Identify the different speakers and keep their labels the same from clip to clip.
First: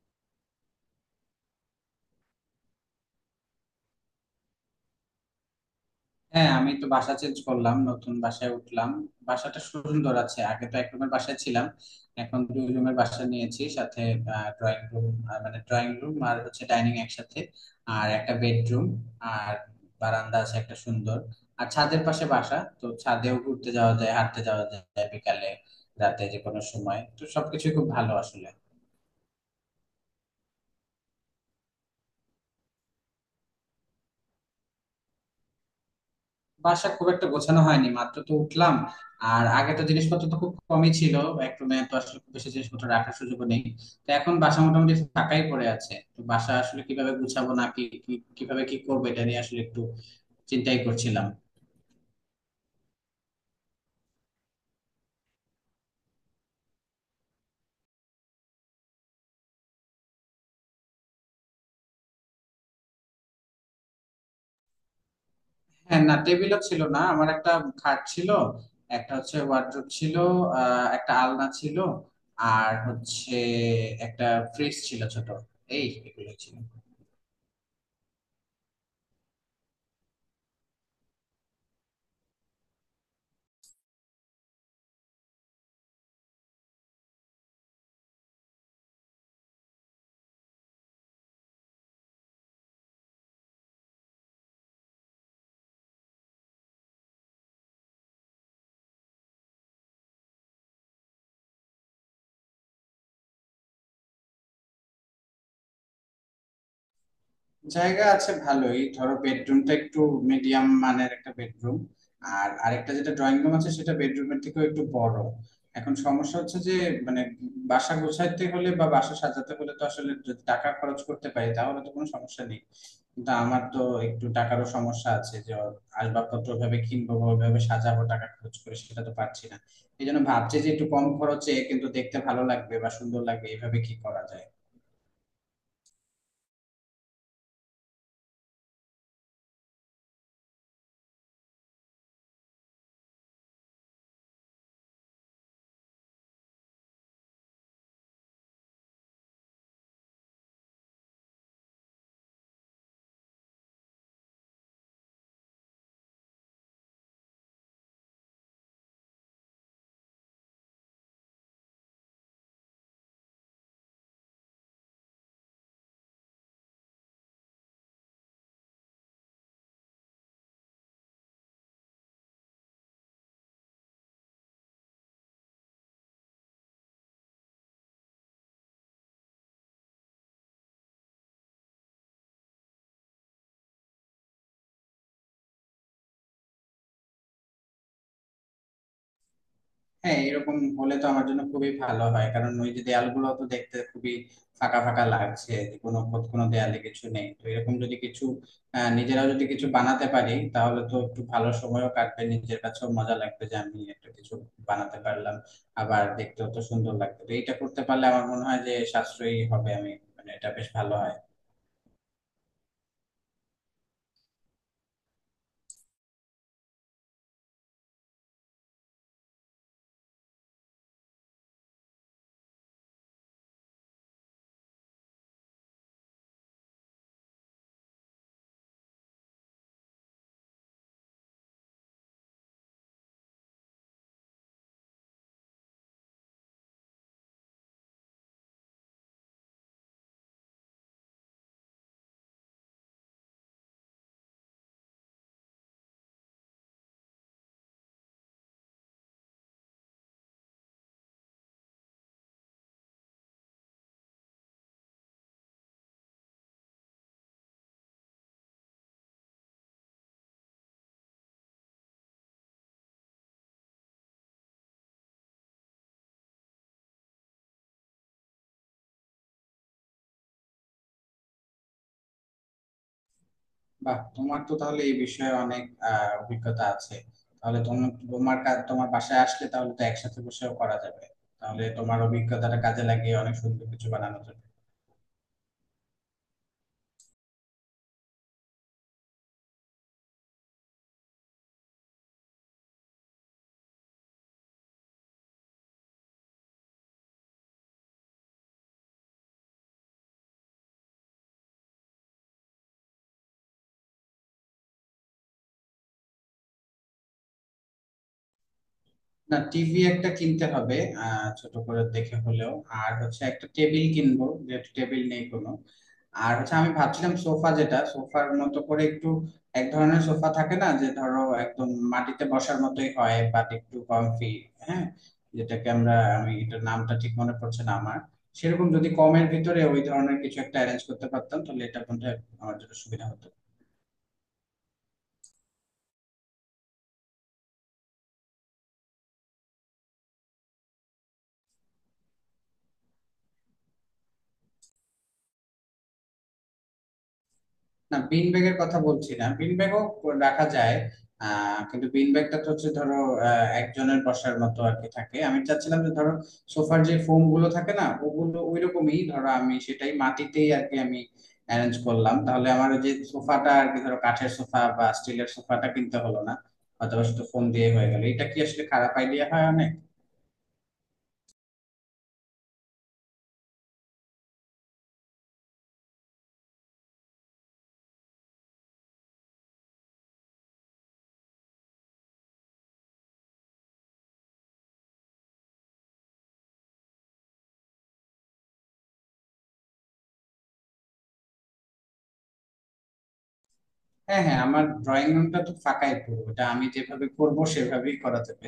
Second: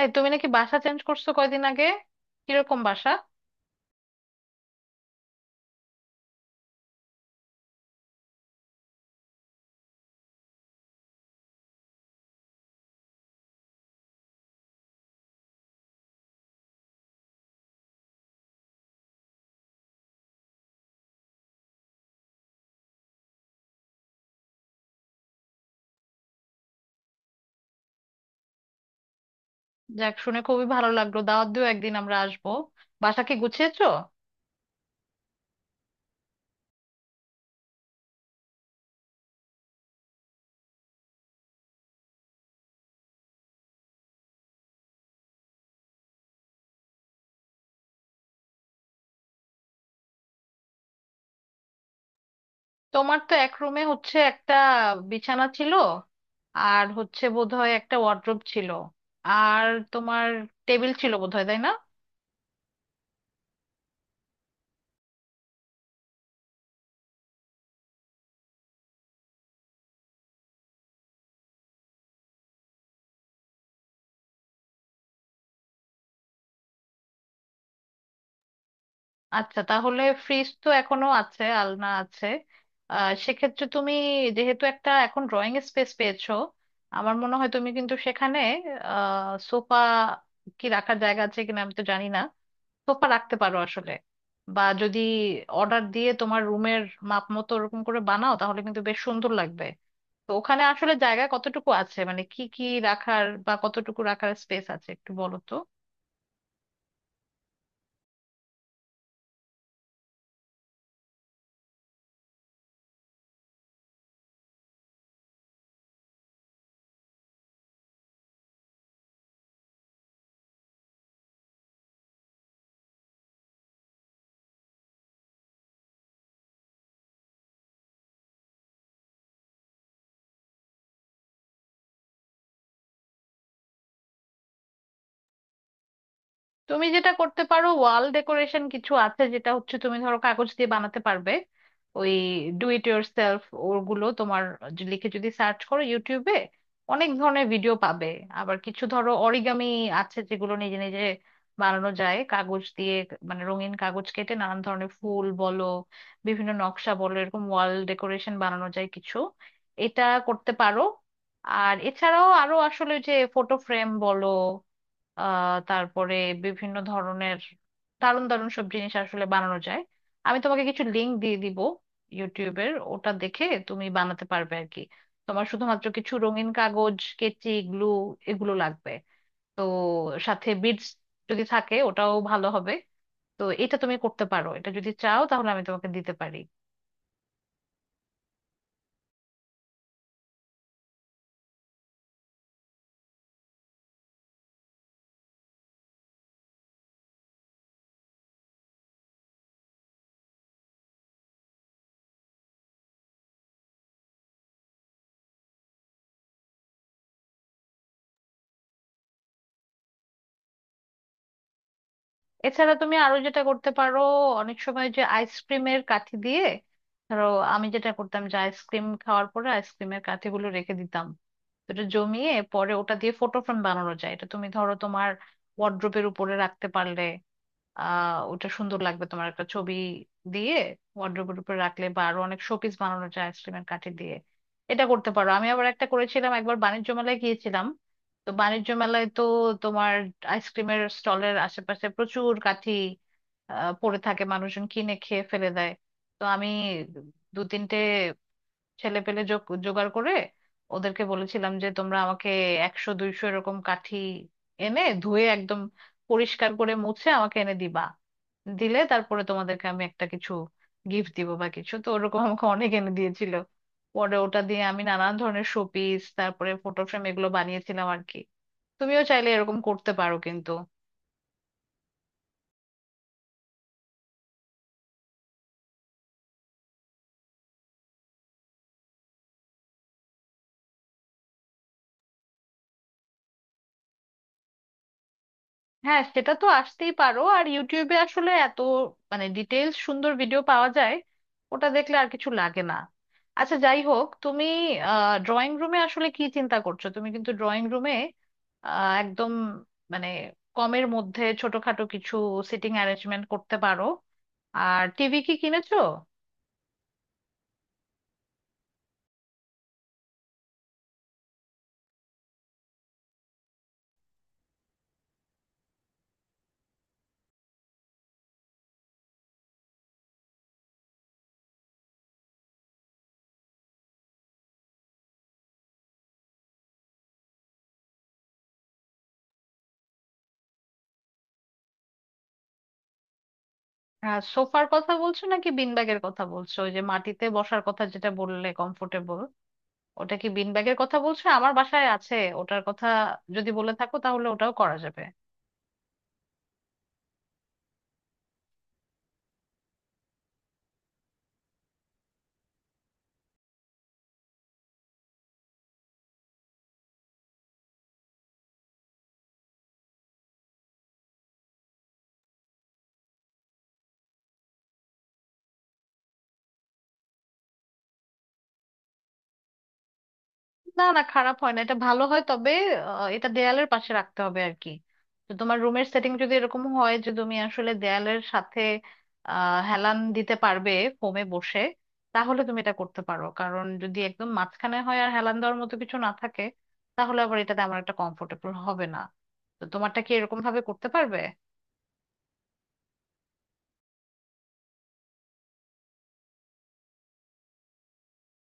Speaker 1: এই তুমি নাকি বাসা চেঞ্জ করছো কয়দিন আগে? কিরকম বাসা?
Speaker 2: হ্যাঁ, আমি তো বাসা চেঞ্জ করলাম, নতুন বাসায় উঠলাম। বাসাটা সুন্দর আছে। আগে তো এক রুমের বাসায় ছিলাম, এখন দুই রুমের বাসা নিয়েছি। সাথে ড্রয়িং রুম, মানে ড্রয়িং রুম আর হচ্ছে ডাইনিং একসাথে, আর একটা বেডরুম, আর বারান্দা আছে একটা সুন্দর। আর ছাদের পাশে বাসা, তো ছাদেও ঘুরতে যাওয়া যায়, হাঁটতে যাওয়া যায় বিকালে, রাতে, যে কোনো সময়। তো সবকিছু খুব ভালো আসলে।
Speaker 1: যাক, শুনে খুবই ভালো লাগলো। দাওয়াত দিও, একদিন আমরা আসবো। বাসা কি গুছিয়েছো?
Speaker 2: বাসা খুব একটা গোছানো হয়নি, মাত্র তো উঠলাম। আর আগে তো জিনিসপত্র তো খুব কমই ছিল, এক রুমে তো আসলে খুব বেশি জিনিসপত্র রাখার সুযোগ নেই। তো এখন বাসা মোটামুটি ফাঁকাই পড়ে আছে, তো বাসা আসলে কিভাবে গুছাবো, না কি কি- কিভাবে কি করবো, এটা নিয়ে আসলে একটু চিন্তাই করছিলাম।
Speaker 1: তোমার তো এক রুমে হচ্ছে একটা বিছানা ছিল, আর হচ্ছে বোধহয় একটা ওয়ার্ড্রোব ছিল, আর তোমার টেবিল ছিল বোধহয়, তাই না?
Speaker 2: হ্যাঁ, না, টেবিলও ছিল না। আমার একটা খাট ছিল, একটা হচ্ছে ওয়ার্ড্রোব ছিল, একটা আলনা ছিল, আর হচ্ছে একটা ফ্রিজ ছিল ছোট। এই এগুলো ছিল।
Speaker 1: আচ্ছা, তাহলে ফ্রিজ তো এখনো আছে, আলনা আছে। সেক্ষেত্রে তুমি যেহেতু একটা এখন ড্রয়িং স্পেস পেয়েছো, আমার মনে হয় তুমি কিন্তু সেখানে সোফা কি রাখার জায়গা আছে কিনা আমি তো জানি না, সোফা রাখতে পারো আসলে। বা যদি অর্ডার দিয়ে তোমার রুমের মাপ মতো ওরকম করে বানাও তাহলে কিন্তু বেশ সুন্দর লাগবে। তো ওখানে আসলে জায়গা কতটুকু আছে, মানে কি কি রাখার বা কতটুকু রাখার স্পেস আছে একটু বলো তো।
Speaker 2: জায়গা আছে ভালোই। ধরো, বেডরুমটা একটু মিডিয়াম মানের একটা বেডরুম, আর আরেকটা যেটা ড্রয়িং রুম আছে সেটা বেডরুমের থেকেও একটু বড়। এখন সমস্যা হচ্ছে যে, মানে, বাসা গোছাইতে হলে বা বাসা সাজাতে হলে তো আসলে যদি টাকা খরচ করতে পারি, তাহলে তো কোনো সমস্যা নেই। কিন্তু আমার তো একটু টাকারও সমস্যা আছে, যে আসবাবপত্র ভাবে কিনবো বা ওইভাবে সাজাবো টাকা খরচ করে, সেটা তো পারছি না। এই জন্য ভাবছি যে একটু কম খরচে কিন্তু দেখতে ভালো লাগবে বা সুন্দর লাগবে, এইভাবে কি করা যায়।
Speaker 1: তুমি যেটা করতে পারো, ওয়াল ডেকোরেশন কিছু আছে যেটা হচ্ছে তুমি ধরো কাগজ দিয়ে বানাতে পারবে। ওই ডু ইট ইয়োর সেলফ, ওগুলো তোমার লিখে যদি সার্চ করো ইউটিউবে অনেক ধরনের ভিডিও পাবে। আবার কিছু ধরো অরিগামি আছে যেগুলো নিজে নিজে বানানো যায় কাগজ দিয়ে। মানে রঙিন কাগজ কেটে নানান ধরনের ফুল বলো, বিভিন্ন নকশা বলো, এরকম ওয়াল ডেকোরেশন বানানো যায় কিছু, এটা করতে পারো। আর এছাড়াও আরো আসলে যে ফটো ফ্রেম বলো, তারপরে বিভিন্ন ধরনের দারুণ দারুণ সব জিনিস আসলে বানানো যায়। আমি তোমাকে কিছু লিংক দিয়ে দিব ইউটিউবের, ওটা দেখে তুমি বানাতে পারবে আর কি। তোমার শুধুমাত্র কিছু রঙিন কাগজ, কেচি, গ্লু, এগুলো লাগবে। তো সাথে বিডস যদি থাকে ওটাও ভালো হবে। তো এটা তুমি করতে পারো, এটা যদি চাও তাহলে আমি তোমাকে দিতে পারি।
Speaker 2: হ্যাঁ, এরকম হলে তো আমার জন্য খুবই ভালো হয়। কারণ ওই যে দেয়ালগুলো তো দেখতে খুবই ফাঁকা ফাঁকা লাগছে, কোনো খোদ কোনো দেয়ালে কিছু নেই। তো এরকম যদি কিছু নিজেরাও যদি কিছু বানাতে পারি, তাহলে তো একটু ভালো সময়ও কাটবে, নিজের কাছেও মজা লাগবে যে আমি একটা কিছু বানাতে পারলাম। আবার দেখতেও তো সুন্দর লাগবে। তো এটা করতে পারলে আমার মনে হয় যে সাশ্রয়ী হবে আমি, মানে এটা বেশ ভালো হয়।
Speaker 1: এছাড়া তুমি আরো যেটা করতে পারো, অনেক সময় যে আইসক্রিমের কাঠি দিয়ে ধরো, আমি যেটা করতাম যে আইসক্রিম খাওয়ার পরে আইসক্রিমের কাঠিগুলো রেখে দিতাম। তো এটা জমিয়ে পরে ওটা দিয়ে ফটো ফ্রেম বানানো যায়। এটা তুমি ধরো তোমার ওয়ার্ড্রোবের উপরে রাখতে পারলে ওটা সুন্দর লাগবে। তোমার একটা ছবি দিয়ে ওয়ার্ড্রোবের উপর রাখলে, বা আরো অনেক শোপিস বানানো যায় আইসক্রিমের কাঠি দিয়ে, এটা করতে পারো। আমি আবার একটা করেছিলাম, একবার বাণিজ্য মেলায় গিয়েছিলাম, তো বাণিজ্য মেলায় তো তোমার আইসক্রিমের স্টলের আশেপাশে প্রচুর কাঠি পড়ে থাকে, মানুষজন কিনে খেয়ে ফেলে দেয়। তো আমি দু তিনটে ছেলে পেলে জোগাড় করে ওদেরকে বলেছিলাম যে তোমরা আমাকে 100 200 এরকম কাঠি এনে ধুয়ে একদম পরিষ্কার করে মুছে আমাকে এনে দিবা, দিলে তারপরে তোমাদেরকে আমি একটা কিছু গিফট দিব বা কিছু। তো ওরকম আমাকে অনেক এনে দিয়েছিল, পরে ওটা দিয়ে আমি নানান ধরনের শোপিস, তারপরে ফটো ফ্রেম, এগুলো বানিয়েছিলাম আর কি। তুমিও চাইলে এরকম করতে পারো কিন্তু।
Speaker 2: বাহ, তোমার তো তাহলে এই বিষয়ে অনেক অভিজ্ঞতা আছে। তাহলে তুমি, তোমার কাজ তোমার বাসায় আসলে, তাহলে তো একসাথে বসেও করা যাবে। তাহলে তোমার অভিজ্ঞতাটা কাজে লাগিয়ে অনেক সুন্দর কিছু বানানো যাবে।
Speaker 1: হ্যাঁ, সেটা তো আসতেই পারো। আর ইউটিউবে আসলে এত মানে ডিটেলস সুন্দর ভিডিও পাওয়া যায়, ওটা দেখলে আর কিছু লাগে না। আচ্ছা, যাই হোক, তুমি ড্রয়িং রুমে আসলে কি চিন্তা করছো? তুমি কিন্তু ড্রয়িং রুমে একদম মানে কমের মধ্যে ছোটখাটো কিছু সিটিং অ্যারেঞ্জমেন্ট করতে পারো। আর টিভি কি কিনেছো?
Speaker 2: না, টিভি একটা কিনতে হবে, ছোট করে দেখে হলেও। আর হচ্ছে একটা টেবিল কিনবো, যেহেতু টেবিল নেই কোনো। আর হচ্ছে, আমি ভাবছিলাম সোফা, যেটা সোফার মতো করে একটু, এক ধরনের সোফা থাকে না, যে ধরো একদম মাটিতে বসার মতোই হয় বাট একটু কমফি, হ্যাঁ, যেটাকে আমরা, আমি এটার নামটা ঠিক মনে পড়ছে না আমার। সেরকম যদি কমের ভিতরে ওই ধরনের কিছু একটা অ্যারেঞ্জ করতে পারতাম, তাহলে এটা মধ্যে আমার জন্য সুবিধা হতো।
Speaker 1: সোফার কথা বলছো নাকি বিনব্যাগের কথা বলছো? ওই যে মাটিতে বসার কথা যেটা বললে কমফোর্টেবল, ওটা কি বিন ব্যাগের কথা বলছো? আমার বাসায় আছে ওটার কথা যদি বলে থাকো, তাহলে ওটাও করা যাবে।
Speaker 2: না, বিন ব্যাগের কথা বলছি না। বিন ব্যাগও রাখা যায়, কিন্তু বিন ব্যাগটা তো হচ্ছে, ধরো, একজনের বসার মতো আর কি থাকে। আমি চাচ্ছিলাম যে ধরো, সোফার যে ফোম গুলো থাকে না, ওগুলো ওই রকমই, ধরো আমি সেটাই মাটিতেই আর কি আমি অ্যারেঞ্জ করলাম, তাহলে আমার ওই যে সোফাটা আর কি, ধরো কাঠের সোফা বা স্টিলের সোফাটা কিনতে হলো না, অথবা শুধু ফোম দিয়ে হয়ে গেল। এটা কি আসলে খারাপ আইডিয়া হয় অনেক?
Speaker 1: না, না, খারাপ হয় না, এটা ভালো হয়। তবে এটা দেয়ালের পাশে রাখতে হবে আর কি। তো তোমার রুমের সেটিং যদি এরকম হয় যে তুমি আসলে দেয়ালের সাথে হেলান দিতে পারবে ফোমে বসে, তাহলে তুমি এটা করতে পারো। কারণ যদি একদম মাঝখানে হয় আর হেলান দেওয়ার মতো কিছু না থাকে, তাহলে আবার এটা তেমন একটা কমফোর্টেবল হবে না। তো তোমারটা কি এরকম ভাবে করতে পারবে?
Speaker 2: হ্যাঁ হ্যাঁ, আমার ড্রয়িং রুমটা তো ফাঁকাই পুরো, এটা আমি যেভাবে করবো সেভাবেই করা যাবে।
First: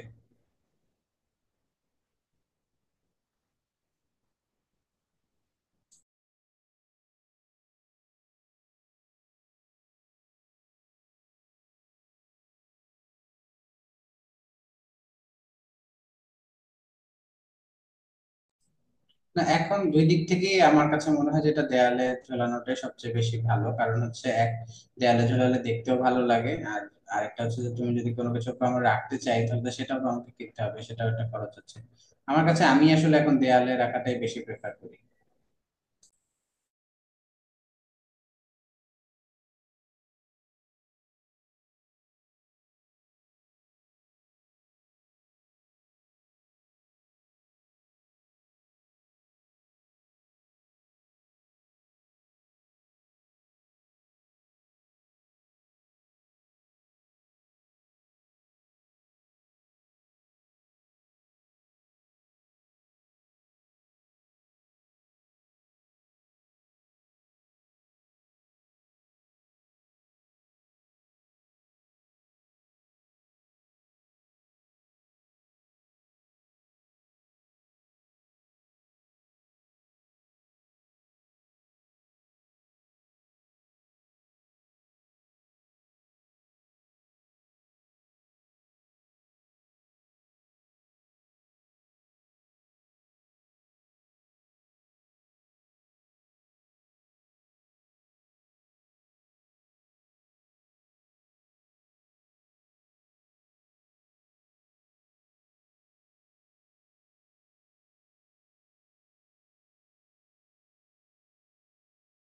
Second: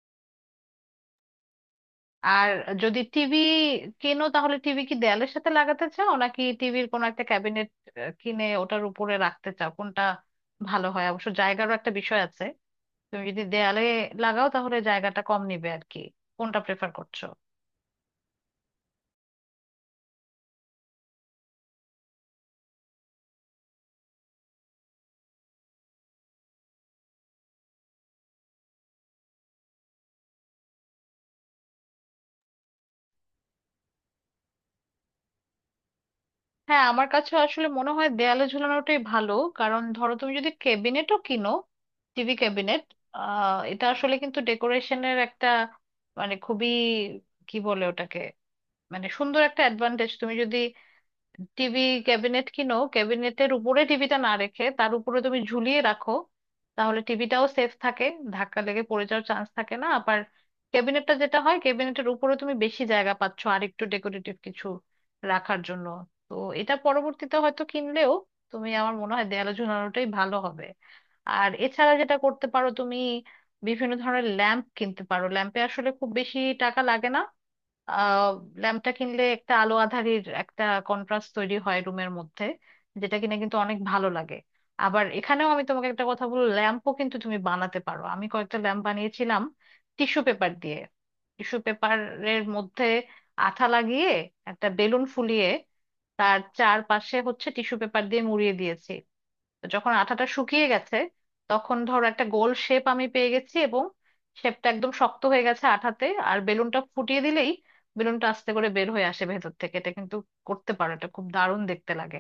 Speaker 1: আর যদি টিভি কেনো, তাহলে টিভি কি দেয়ালের সাথে লাগাতে চাও, নাকি টিভির কোনো একটা ক্যাবিনেট কিনে ওটার উপরে রাখতে চাও? কোনটা ভালো হয়? অবশ্য জায়গারও একটা বিষয় আছে। তুমি যদি দেয়ালে লাগাও, তাহলে জায়গাটা কম নিবে আর কি। কোনটা প্রেফার করছো?
Speaker 2: না, এখন দুই দিক থেকেই আমার কাছে মনে হয় যেটা, দেয়ালে ঝোলানোটাই সবচেয়ে বেশি ভালো। কারণ হচ্ছে, এক, দেয়ালে ঝোলালে দেখতেও ভালো লাগে। আর আরেকটা হচ্ছে যে, তুমি যদি কোনো কিছু আমার রাখতে চাই, তাহলে সেটাও তো আমাকে কিনতে হবে, সেটাও একটা খরচ হচ্ছে আমার কাছে। আমি আসলে এখন দেয়ালে রাখাটাই বেশি প্রেফার করি।
Speaker 1: হ্যাঁ, আমার কাছে আসলে মনে হয় দেয়ালে ঝুলানোটাই ভালো। কারণ ধরো তুমি যদি ক্যাবিনেটও কিনো, টিভি ক্যাবিনেট, এটা আসলে কিন্তু ডেকোরেশনের একটা মানে খুবই, কি বলে ওটাকে, মানে সুন্দর একটা অ্যাডভান্টেজ। তুমি যদি টিভি ক্যাবিনেট কিনো, ক্যাবিনেটের উপরে টিভিটা না রেখে তার উপরে তুমি ঝুলিয়ে রাখো, তাহলে টিভিটাও সেফ থাকে, ধাক্কা লেগে পড়ে যাওয়ার চান্স থাকে না। আবার ক্যাবিনেটটা যেটা হয়, ক্যাবিনেটের উপরে তুমি বেশি জায়গা পাচ্ছ আর একটু ডেকোরেটিভ কিছু রাখার জন্য। তো এটা পরবর্তীতে হয়তো কিনলেও তুমি, আমার মনে হয়, দেয়ালে ঝুলানোটাই ভালো হবে। আর এছাড়া যেটা করতে পারো তুমি, বিভিন্ন ধরনের ল্যাম্প কিনতে পারো। ল্যাম্পে আসলে খুব বেশি টাকা লাগে না। আহ ল্যাম্পটা কিনলে একটা আলো আঁধারির একটা কন্ট্রাস্ট তৈরি হয় রুমের মধ্যে, যেটা কিনা কিন্তু অনেক ভালো লাগে। আবার এখানেও আমি তোমাকে একটা কথা বলবো, ল্যাম্পও কিন্তু তুমি বানাতে পারো। আমি কয়েকটা ল্যাম্প বানিয়েছিলাম টিস্যু পেপার দিয়ে। টিস্যু পেপারের মধ্যে আঠা লাগিয়ে, একটা বেলুন ফুলিয়ে তার চারপাশে হচ্ছে টিস্যু পেপার দিয়ে মুড়িয়ে দিয়েছি। যখন আঠাটা শুকিয়ে গেছে, তখন ধরো একটা গোল শেপ আমি পেয়ে গেছি, এবং শেপটা একদম শক্ত হয়ে গেছে আঠাতে। আর বেলুনটা ফুটিয়ে দিলেই বেলুনটা আস্তে করে বের হয়ে আসে ভেতর থেকে। এটা কিন্তু করতে পারো, এটা খুব দারুণ দেখতে লাগে।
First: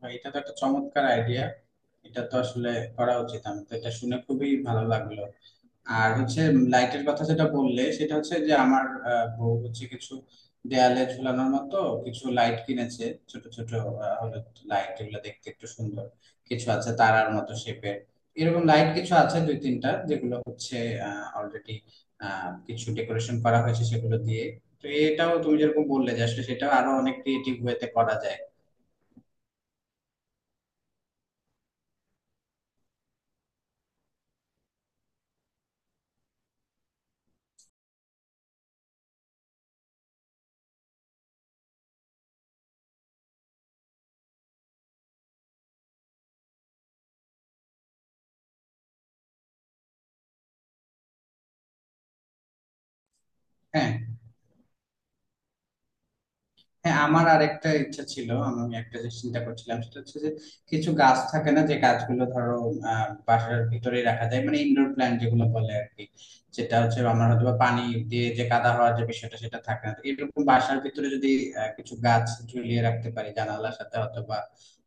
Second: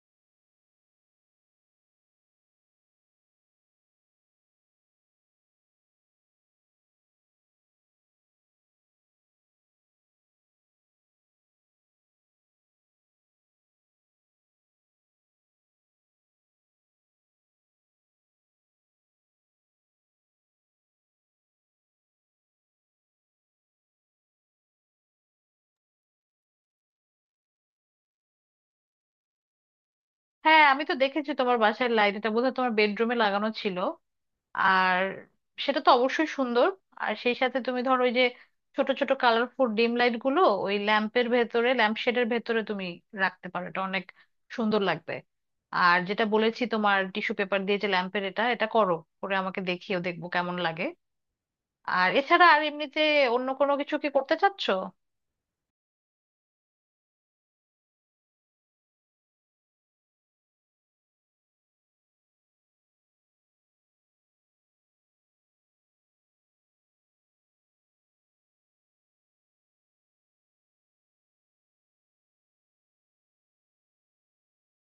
Speaker 2: বা, এটা তো একটা চমৎকার আইডিয়া, এটা তো আসলে করা উচিত। আমি তো এটা শুনে খুবই ভালো লাগলো। আর হচ্ছে লাইটের কথা যেটা বললে, সেটা হচ্ছে যে আমার বউ হচ্ছে কিছু দেয়ালে ঝুলানোর মতো কিছু লাইট কিনেছে। ছোট ছোট হলুদ লাইট, এগুলো দেখতে একটু সুন্দর। কিছু আছে তারার মতো শেপের, এরকম লাইট কিছু আছে দুই তিনটা, যেগুলো হচ্ছে অলরেডি কিছু ডেকোরেশন করা হয়েছে সেগুলো দিয়ে। তো এটাও তুমি যেরকম বললে যে আসলে সেটাও আরো অনেক ক্রিয়েটিভ ওয়েতে করা যায়।
Speaker 1: হ্যাঁ, আমি তো দেখেছি তোমার বাসার লাইট, এটা বোধহয় তোমার বেডরুমে লাগানো ছিল। আর সেটা তো অবশ্যই সুন্দর। আর সেই সাথে তুমি ধরো ওই যে ছোট ছোট কালারফুল ডিম লাইট গুলো ওই ল্যাম্পের ভেতরে, ল্যাম্প শেডের ভেতরে তুমি রাখতে পারো, এটা অনেক সুন্দর লাগবে। আর যেটা বলেছি তোমার টিস্যু পেপার দিয়ে যে ল্যাম্পের, এটা এটা করো, করে আমাকে দেখিও, দেখবো কেমন লাগে। আর এছাড়া আর এমনিতে অন্য কোনো
Speaker 2: হ্যাঁ
Speaker 1: কিছু কি করতে চাচ্ছ?
Speaker 2: হ্যাঁ, আমার আর একটা ইচ্ছা ছিল, আমি একটা যে চিন্তা করছিলাম, সেটা হচ্ছে যে কিছু গাছ থাকে না, যে গাছগুলো ধরো বাসার ভিতরে রাখা যায়, মানে ইনডোর প্ল্যান্ট যেগুলো বলে আর কি। যেটা হচ্ছে আমার হয়তো বা পানি দিয়ে যে কাদা হওয়ার যে বিষয়টা, সেটা থাকে না, তো এরকম বাসার ভিতরে যদি কিছু গাছ ঝুলিয়ে রাখতে পারি জানালার সাথে, অথবা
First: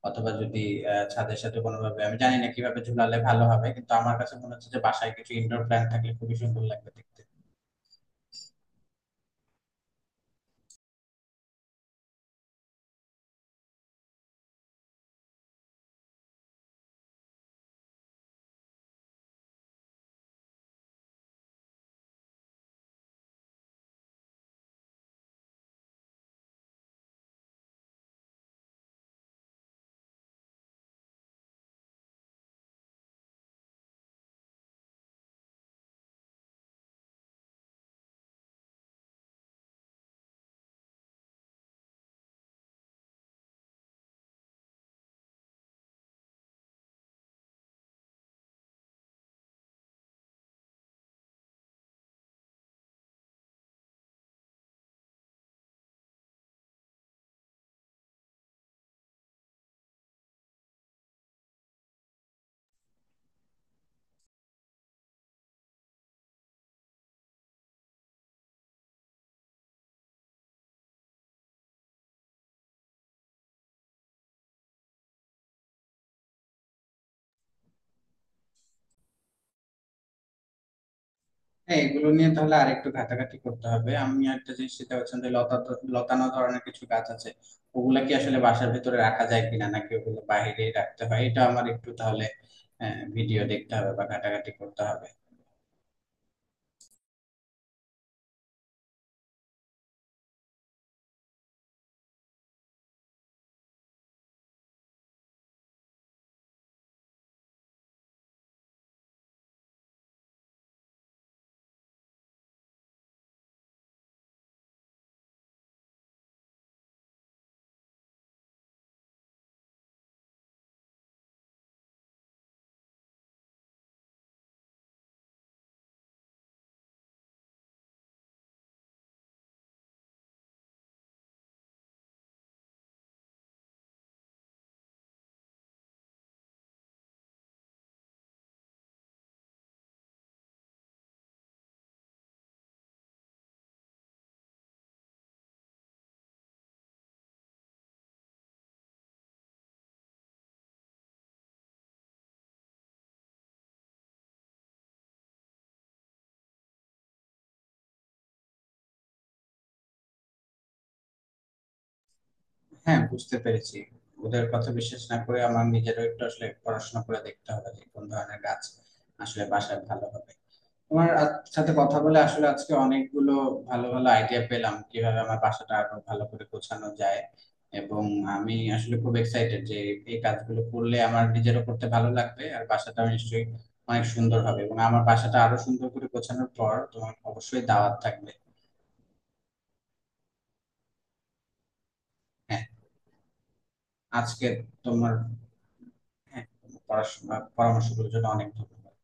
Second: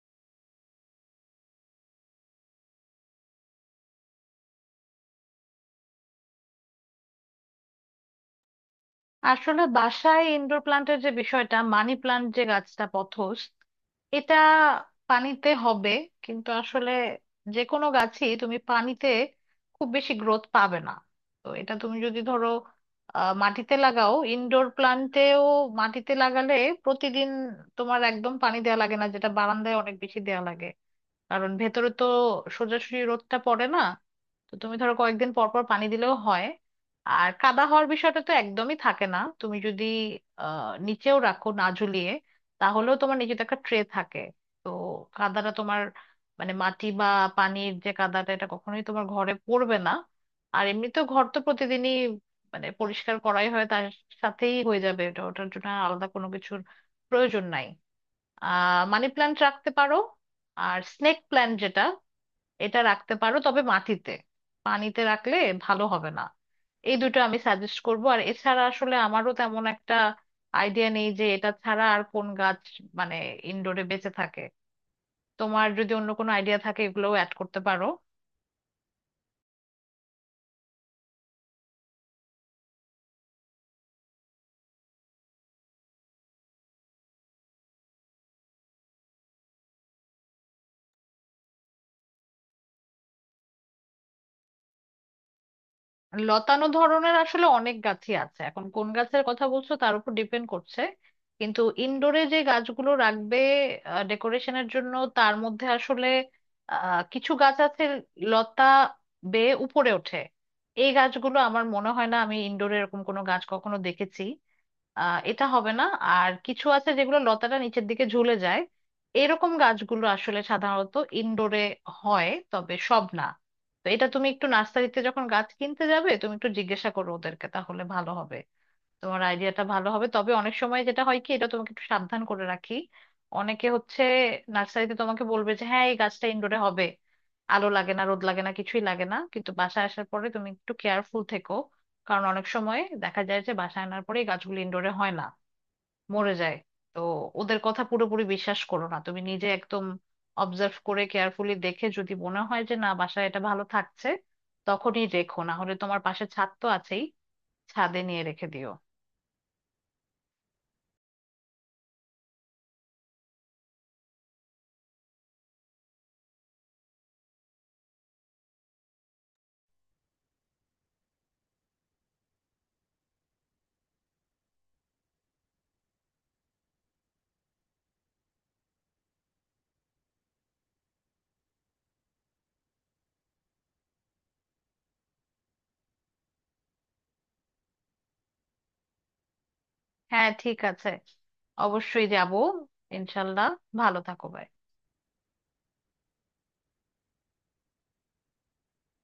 Speaker 2: অথবা যদি ছাদের সাথে কোনোভাবে, আমি জানি না কিভাবে ঝুলালে ভালো হবে, কিন্তু আমার কাছে মনে হচ্ছে যে বাসায় কিছু ইনডোর প্ল্যান্ট থাকলে খুবই সুন্দর লাগবে দেখতে।
Speaker 1: আসলে বাসায় ইনডোর প্লান্টের যে বিষয়টা, মানি প্লান্ট যে গাছটা পথস, এটা পানিতে হবে। কিন্তু আসলে যে কোনো গাছই তুমি পানিতে খুব বেশি গ্রোথ পাবে না। তো এটা তুমি যদি ধরো মাটিতে লাগাও, ইনডোর প্লান্টেও মাটিতে লাগালে প্রতিদিন তোমার একদম পানি দেওয়া লাগে না, যেটা বারান্দায় অনেক বেশি দেওয়া লাগে, কারণ ভেতরে তো সোজাসুজি রোদটা পড়ে না। তো তুমি ধরো কয়েকদিন পর পর পানি দিলেও হয়। আর কাদা হওয়ার বিষয়টা তো একদমই থাকে না। তুমি যদি নিচেও রাখো, না ঝুলিয়ে, তাহলেও তোমার নিচে তো একটা ট্রে থাকে। তো কাদাটা তোমার মানে মাটি বা পানির যে কাদাটা, এটা কখনোই তোমার ঘরে পড়বে না। আর এমনিতেও ঘর তো প্রতিদিনই মানে পরিষ্কার করাই হয়, তার সাথেই হয়ে যাবে এটা, ওটার জন্য আর আলাদা কোনো কিছুর প্রয়োজন নাই। মানি প্ল্যান্ট রাখতে পারো, আর স্নেক প্ল্যান্ট যেটা, এটা রাখতে পারো তবে মাটিতে, পানিতে রাখলে ভালো হবে না। এই দুটো আমি সাজেস্ট করব। আর এছাড়া আসলে আমারও তেমন একটা আইডিয়া নেই যে এটা ছাড়া আর কোন গাছ মানে ইনডোরে বেঁচে থাকে। তোমার যদি অন্য কোনো আইডিয়া থাকে এগুলোও অ্যাড করতে পারো।
Speaker 2: হ্যাঁ, এগুলো নিয়ে তাহলে আরেকটু ঘাটাঘাটি করতে হবে। আমি একটা জিনিস চিন্তা করছিলাম, যে লতা, লতানো ধরনের কিছু গাছ আছে, ওগুলা কি আসলে বাসার ভিতরে রাখা যায় কিনা, নাকি ওগুলো বাইরে রাখতে হয়, এটা আমার একটু তাহলে ভিডিও দেখতে হবে বা ঘাটাঘাটি করতে হবে।
Speaker 1: লতানো ধরনের আসলে অনেক গাছই আছে, এখন কোন গাছের কথা বলছো তার উপর ডিপেন্ড করছে। কিন্তু ইনডোরে যে গাছগুলো রাখবে ডেকোরেশনের জন্য তার মধ্যে আসলে কিছু গাছ আছে লতা বেয়ে উপরে ওঠে, এই গাছগুলো আমার মনে হয় না, আমি ইনডোরে এরকম কোনো গাছ কখনো দেখেছি। এটা হবে না। আর কিছু আছে যেগুলো লতাটা নিচের দিকে ঝুলে যায়, এরকম গাছগুলো আসলে সাধারণত ইনডোরে হয়, তবে সব না। তো এটা তুমি একটু নার্সারিতে যখন গাছ কিনতে যাবে তুমি একটু জিজ্ঞাসা করো ওদেরকে, তাহলে ভালো হবে। তোমার আইডিয়াটা ভালো হবে, তবে অনেক সময় যেটা হয় কি, এটা তোমাকে একটু সাবধান করে রাখি, অনেকে হচ্ছে নার্সারিতে তোমাকে বলবে যে হ্যাঁ, এই গাছটা ইনডোরে হবে, আলো লাগে না, রোদ লাগে না, কিছুই লাগে না। কিন্তু বাসায় আসার পরে তুমি একটু কেয়ারফুল থেকো, কারণ অনেক সময় দেখা যায় যে বাসায় আনার পরে এই গাছগুলো ইনডোরে হয় না, মরে যায়। তো ওদের কথা পুরোপুরি বিশ্বাস করো না, তুমি নিজে একদম অবজার্ভ করে কেয়ারফুলি দেখে যদি মনে হয় যে না, বাসায় এটা ভালো থাকছে, তখনই রেখো। না হলে তোমার পাশে ছাদ তো আছেই, ছাদে নিয়ে রেখে দিও।
Speaker 2: হ্যাঁ, বুঝতে পেরেছি। ওদের কথা বিশ্বাস না করে আমার নিজেরও একটু আসলে পড়াশোনা করে দেখতে হবে যে কোন ধরনের গাছ আসলে বাসায় ভালো হবে। তোমার সাথে কথা বলে আসলে আজকে অনেকগুলো ভালো ভালো আইডিয়া পেলাম, কিভাবে আমার বাসাটা আরো ভালো করে গোছানো যায়। এবং আমি আসলে খুব এক্সাইটেড যে এই কাজগুলো করলে আমার নিজেরও করতে ভালো লাগবে, আর বাসাটা নিশ্চয়ই অনেক সুন্দর হবে। এবং আমার বাসাটা আরো সুন্দর করে গোছানোর পর তোমার অবশ্যই দাওয়াত থাকবে।
Speaker 1: হ্যাঁ, ঠিক আছে, অবশ্যই যাব।
Speaker 2: হ্যাঁ,
Speaker 1: ইনশাল্লাহ, ভালো থাকো
Speaker 2: আজকে
Speaker 1: ভাই।
Speaker 2: তোমার, হ্যাঁ তোমার পড়াশোনা পরামর্শগুলোর জন্য অনেক ধন্যবাদ।